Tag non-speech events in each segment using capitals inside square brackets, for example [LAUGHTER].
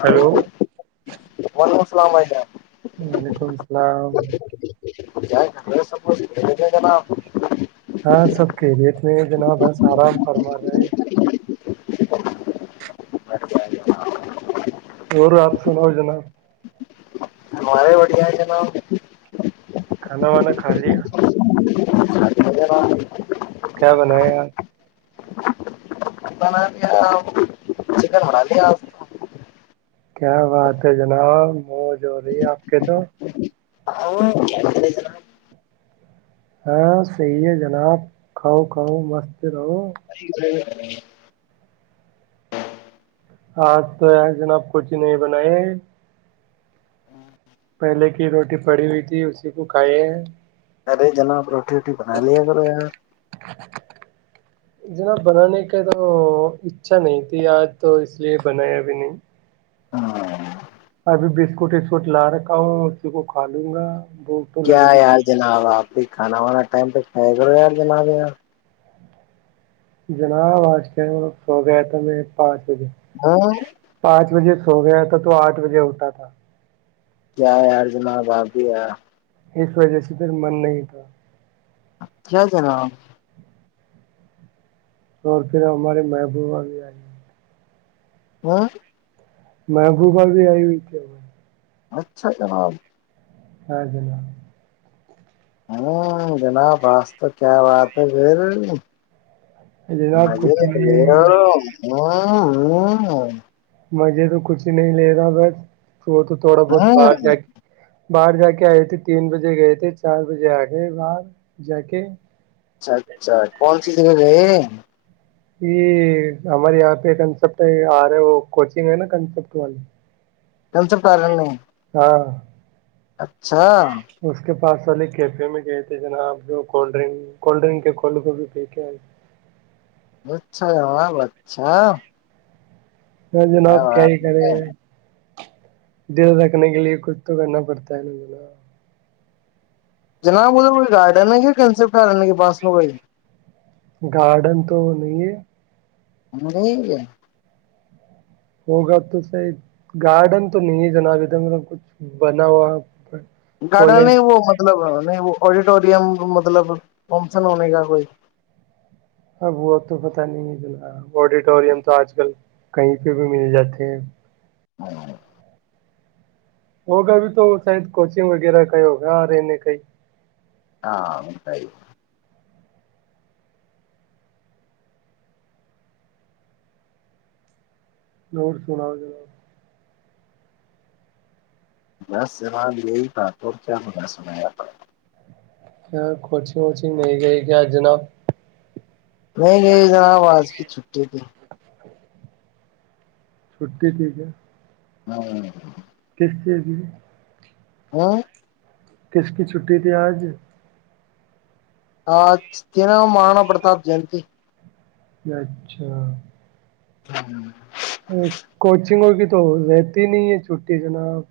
Hello وعلیکم السلام علیکم وعلیکم السلام کیا س گ جنا ہاں سوب کے س جنا بس آرام فرمار ج ہے ب [INAUDIBLE] اور آپ سو نو جناب مارے بڑیا نا کھانا وانا کھا لیا چ [INAUDIBLE] بنا ہے آ نا چکن ہواالیا کیا بات ہے جناب موج ہو رہی ہے آپ کے تو ہاں صحی ہے جناب کھاؤ کھاؤ مست رہو آج تو ہے جناب کچی نہیں بنائے پہلے کی روٹی پڑی ہوئی تھی اسی کو کھائے ہیں ارے جنا پر روٹی روٹی بنا لییا گو یار جناب بنانے کے تو اچھا نہیں تھی آج تو اس لیے بنایا بھی نہیں ابھی بسکٹ وسکٹ لا رکھا ہوں اسی کو کھا لوں گا بھوک تو کیا لگ یار رہی جناب آپ کھانا وانا ٹائم پ ہے گو یار جنا ار جناب آج کے سو گیا تھا میں پاچ ہاں پانچ بجے س گیا تھا تو آٹھ بجے اٹھتا تھا کیا ی اارجنا بھابھی ہے اس وجہ سے پھر من نہیں تھا کیا جناب اور پھر ہماریے محبوبہ بھی آئی ہاں محبوبہ بھی آئی ہوئی کیا ب اچھا جناب ہاں ج ہ جناب آج تو کیا بات ہے پھر جناب مجے کچھ بے ہ نہیں ہاں ہ مجزے تو کچھ نہیں لے رہا بس تو وہ تو تھوڑا بہت ہوں۔ باہر اچھا جا کے باہر جا کے آئے تھے تین بجے گئے تھے چار بجے آ گئے باہر جا کے اچھا اچھا کون سی جگ ہے یہ ہمارے یہاں پہ کنسپٹ ہے آ رہا وہ کوچنگ ہے نا کنسپٹ وال سے کارن نہیں ہاں اچھا اچچھا پارسل کیفے میں گئے تھے ج نا آپ جو کولڈ ڈن کولڈ ڈرنک کے کھ کو بھی پی کے آئے اچھا اب اچھا ہاں جناب کیا بات ہی کرے ہے دیر رکھنے کے لیے کچھ تو کرنا پڑتا ہے ن جو نا جناب ادھر کوئی گارڈن کیا کنسپٹنے کے پاس میں کوئی گارڈن تو نہیں ہے ہمد ہی گ ہوگا تو صحی گارڈن تو نہیں ہے جناب ا دھر مطب کچھ بنا ہوا گاڑا کالج نہیں وہ مطلب نہیں وہ آڈیٹوریم مطلب ہومسن ہونے کا کوئی اب وہ تو پت نہیں ہےنا آڈیٹوریم تو آج کل کہیں پہ بھی ملے جاتے ہیں ہاں [UNINTELLIGIBLE] ہوگا ابھی تو شاید کوچنگ وغیرہ کا ہوگا رہنے کائی ہاں اور سنا جناب میں سوال یہی تھا تو کیا مجھے سنایا تھا کیا کوچنگ ووچنگ نہیں گئی کیا جناب نہیں نہیں جناب آج کی چھٹی تھی [UNINTELLIGIBLE] چھٹی لی کیا ہاں [UNINTELLIGIBLE] کیس ہے ج ہاں کس کی چھٹی تھی آج ہاں ت ن مہانا پرتاپ جیتی اچھا ہوں کوچنگوں کی تو رہتی نہیں ہے چھٹی جناب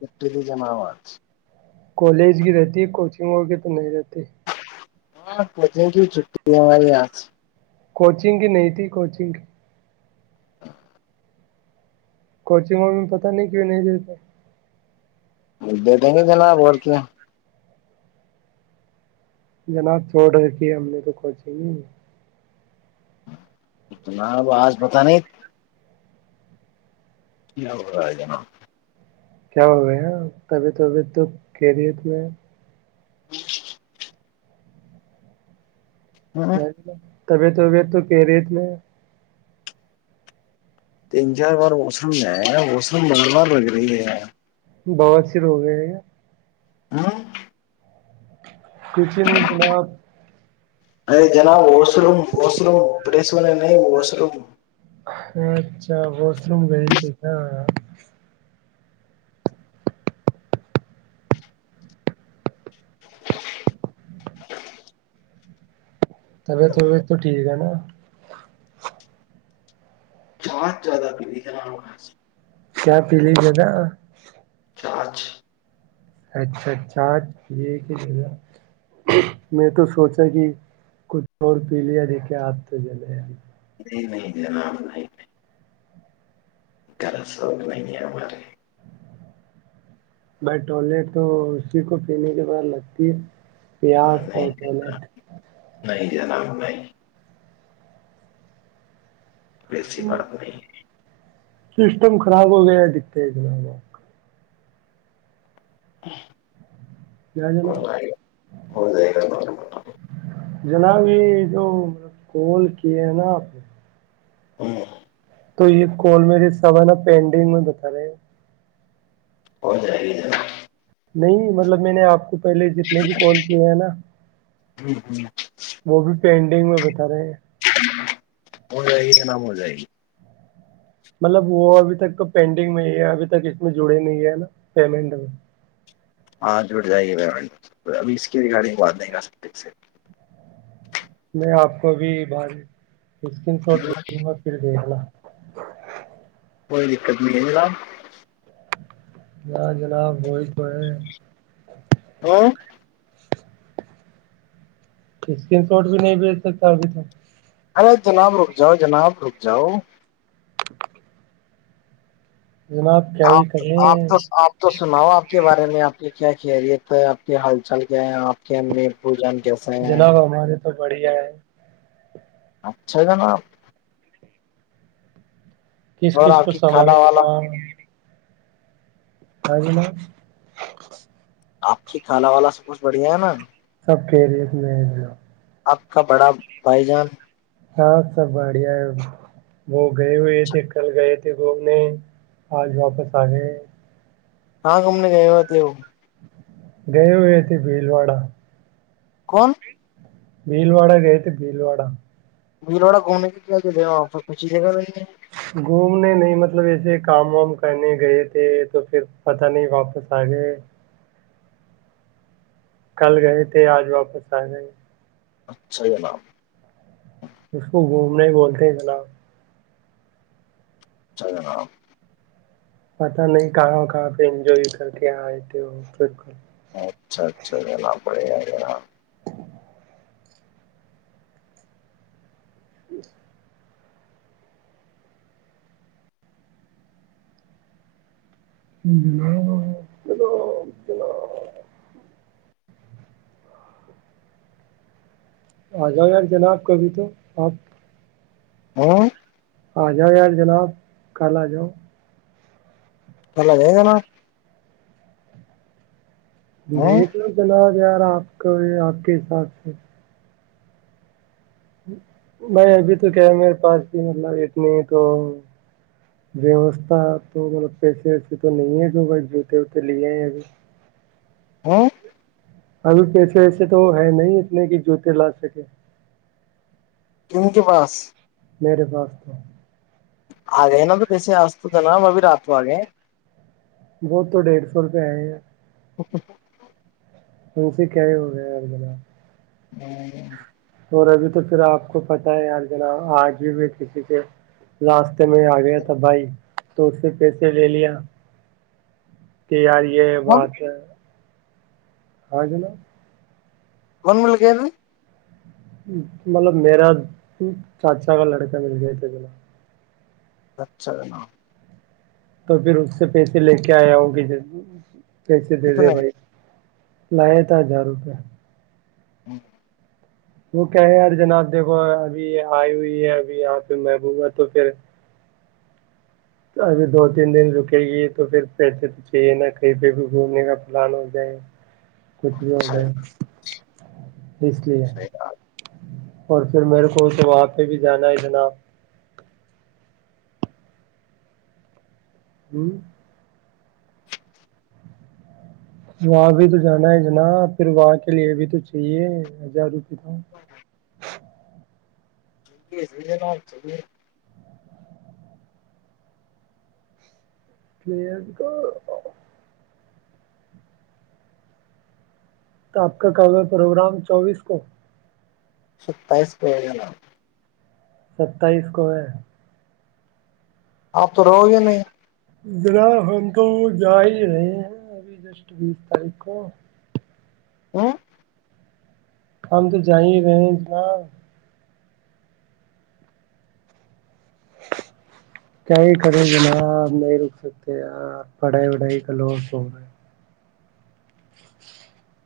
ایک ت جم آوج [UNINTELLIGIBLE] کالج کی رہتی ہے کوچنگ ہو کے تو نہیں رہتی [UNINTELLIGIBLE] ہاں کچن کی چھٹی ہماری آج [UNINTELLIGIBLE] کوچنگ کی نہیں تھی کوچنگ [UNINTELLIGIBLE] کوچنگ و میں پتہ نہیں کی نہیں دیتے [UNINTELLIGIBLE] ا دے دیں گ جناب اور کیا [UNINTELLIGIBLE] جناب چھوٹ کے ہم نے تو کھ ہی نہیں [UNINTELLIGIBLE] اتنا اب آج پت نہیں [UNINTELLIGIBLE] ج ہو رہ ج ن [UNINTELLIGIBLE] کیا ہوا ہیں تبھیتبھی تو کہہ رہی ہے ت [UNINTELLIGIBLE] جی [UNINTELLIGIBLE] ج جناب [UNINTELLIGIBLE] طبیعت وبیعت تو کہہ رہیت میں [UNINTELLIGIBLE] تین چار بار موسم ہے موسم بار بار لگ رہی ہے [UNINTELLIGIBLE] بہت سر ہو گئے ہیں کیا [UNINTELLIGIBLE] ہاں [UNINTELLIGIBLE] کچھ نہیں جناب [UNINTELLIGIBLE] ارے جناب وہوم وہوم پریس وال نہیں وہسروم [UNINTELLIGIBLE] اچھا واس روم گئی تھی کیا [UNINTELLIGIBLE] طبیعت وبیعت تو ٹھیک ہے نا ات [UNINTELLIGIBLE] کیا پیلی ہے نا [UNINTELLIGIBLE] چاچ اچھا اچ چا آج یہگا میں تو سوچا کہ کچھ اور پی لیا دیکھے آپ تو جلے نہیں نہیں ن [UNINTELLIGIBLE] گرا سوق نہیں ہے ہمارے بائی ٹوولے تو اسی کو پینے کے بعد لگتی ہے پیاز اور نہیں ٹلیٹ نہیں نہیں [UNINTELLIGIBLE] بسی بات نہیں [UNINTELLIGIBLE] سسٹم خراب ہو گیا ہے دکھتے ہےتنا لوگ کیا جناب [UNINTELLIGIBLE] ہو جائے گا [UNINTELLIGIBLE] جناب یہ جو کال کیے ہیں نا آپ نے [UNINTELLIGIBLE] ہاں [UNINTELLIGIBLE] تو یہ کول مری سبا نا پینڈنگ میں بتا رہے ہیں ہودرا ہگ جا نہیں مطلب میں نے آپ کو پہلے جتنے بھی کال کیے ہیں نا وہ بھی پڈ [UNINTELLIGIBLE] ڈگ میں بتا رہے ہیں [UNINTELLIGIBLE] ہو جائے گی کہ ن ہو جائے گی [UNINTELLIGIBLE] مطلب وہ ابھی تک تو پینڈنگ میں ہے ابھی تک اس میں جڑے نہیں ہے نا پیمنٹ میں ہاں جٹ جائے گی پینٹ ابھی اس کی ریگارڈنگ بات نہیں کر سکتے اس سے میں آپ کو بھی بر اسکرین شاٹ د دوں گا پھر دیکھنا ہ [INAUDIBLE] کوئی دقت نہیں ہے ملب ہ جناب وہی تو ہے ہ [UNINTELLIGIBLE] اسکرین شاٹ بھی نہیں بھیج سکتا ابھی تک ارے جناب رک جاؤ جناب رک جاؤ [UNINTELLIGIBLE] جناب کیا ہی آپ آپ کریں تو آپ تو سناؤ آپ کے بارے بارے میں آپ کی کیا خیریت ہے آپ کے ہلال چل کیا ہے آپ کے پوجن [UNINTELLIGIBLE] جنا بہ مار بڑھیا ہے [UNINTELLIGIBLE] اچھا جنا [UNINTELLIGIBLE] کس اور کس آپ کو کی سمال کھانا والا [UNINTELLIGIBLE] آ جنا [UNINTELLIGIBLE] آپ کی کالا والا سب کچھ بڑھیا ہے نا سب کے ریت میں آپ کا بڑا بھائی جان [UNINTELLIGIBLE] ہاں سب بڑھیا ہے وہ [UNINTELLIGIBLE] گئے ہوئے تھے کل گئے تھے [UNINTELLIGIBLE] گھومنے آج واپس آ گئے [UNINTELLIGIBLE] ہاں گم نے گئےت وہ [UNINTELLIGIBLE] گئے ہوئے تھ بھیل وڑا [UNINTELLIGIBLE] کون [INAUDIBLE] بھیل وڑا گئے تھے بھیل وڑا [UNINTELLIGIBLE] ملوڑا گھومنے کے کیا چلےا آاں کچھ ہی دے گا ب [UNINTELLIGIBLE] گھومنے نہیں مطلب ایسے کام وام کرنے گئے تھے تو پھر پتہ نہیں واپس آ گئے [UNINTELLIGIBLE] کل گئے تھے آج واپس آ گ [UNINTELLIGIBLE] اچھا ج نب [UNINTELLIGIBLE] اس کو گھومنے بولتے ہیں جناب [UNINTELLIGIBLE] ج رام [INAUDIBLE] پتا نہیں کہاں کہاں پ انجوائے کر کے یہاں آئے تھ ہو بکل [UNINTELLIGIBLE] اچھا اچھا جاں پڑے یار گاں [UNINTELLIGIBLE] جچ [INAUDIBLE] جناب جناب جناب [UNINTELLIGIBLE] آ جاؤ یار جناب کبھی تو آپ [UNINTELLIGIBLE] ہوں [INAUDIBLE] آ جاؤ یار جناب کل آ جاؤ [UNINTELLIGIBLE] پلا جے گا نا [UNINTELLIGIBLE] دیکٹ لو جنا ہو یار آپ [UNINTELLIGIBLE] آ کا یہ آپ کے حساب سے [UNINTELLIGIBLE] نہیں ابھی تو کیا ہے میرے پاس بھی مطلب اتنی تو ویوستھا تو مطلب پیسے ویسے تو نہیں ہے جو بھائی جوتے ہوتے لیےئے ابھی [UNINTELLIGIBLE] ہ [INAUDIBLE] ابھی پیسے ویسے تو ہے نہیں اتنے کہ جوتے لا سکے [UNINTELLIGIBLE] کن کے پاس [UNINTELLIGIBLE] میرے پاس تو [INAUDIBLE] آگین تو بسے آس تھا ن ابھی رات وگے [UNINTELLIGIBLE] بہت تو ڈیڑھ سو روپئے آئے ہیں [UNINTELLIGIBLE] اوکے س [INAUDIBLE] توے کیے ہو گ ا ملا [UNINTELLIGIBLE] ہاں [INAUDIBLE] اور ابھی تو پھر آپ کو پتہ ہے یار جنا آج بھی میں کسی کے راستے میں آ گیا تھا بھائی تو اس سے پیسے لے لیا تیاری [UNINTELLIGIBLE] یہ بات ہے [INAUDIBLE] ہاں جناب کون ب لگے میں [UNINTELLIGIBLE] مطلب میرا چاچا کا لڑکا مل گیا تھ بلا [UNINTELLIGIBLE] اچھا جنا [UNINTELLIGIBLE] تو پھر اس سے پیسے لے کے آیا ہگی ج [UNINTELLIGIBLE] کیسے دے دے کتنے بھائی [UNINTELLIGIBLE] لیا تھا ہزار روپئے [UNINTELLIGIBLE] ا [INAUDIBLE] وہ کہے ار جناب دیکھو ابھی آئی ہوئی ہے ابھی یہاں پہ محبوبا تو پھر اگر دو تین دن رکے گی تو پھر پیسے تو چاہیے نا کہیں پہ بھی گھومنے کا پلان ہو جائے [UNINTELLIGIBLE] کچھ بھی ہو اچھا جائے اس لیے [UNINTELLIGIBLE] اور پھر میرے کو تو وہاں پہ بھی جانا ہے اتنا ہوں [INAUDIBLE] وہاں بھی تو جانا ہے جنا پھر وہاں کے لیے بھی تو چاہیے ہزار روپے تو چے چے نا چے پ کا تو آپ کا کابل پروگرام چوبیس کو ستائیس پ ستائیس کو ہے آپ تو رہو گے نہیں ذرا ہم تو جا ہی رہے ہیں ابھی جسٹ بیس تاریخ کو ا ہم تو جائی رہے ہیں اتنا کیائی کھڑے جنا نہیں رک سکتے یار پڑھائی وڑھائی کا لور س ہو رہے ج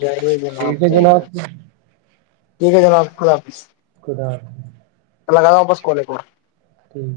جائیے ج نپ ٹھیک ہے جائیے جناب ٹھیک ہے جناپ خدلہ حافظ خد لگا ہوں بس کوالے کو ٹھیک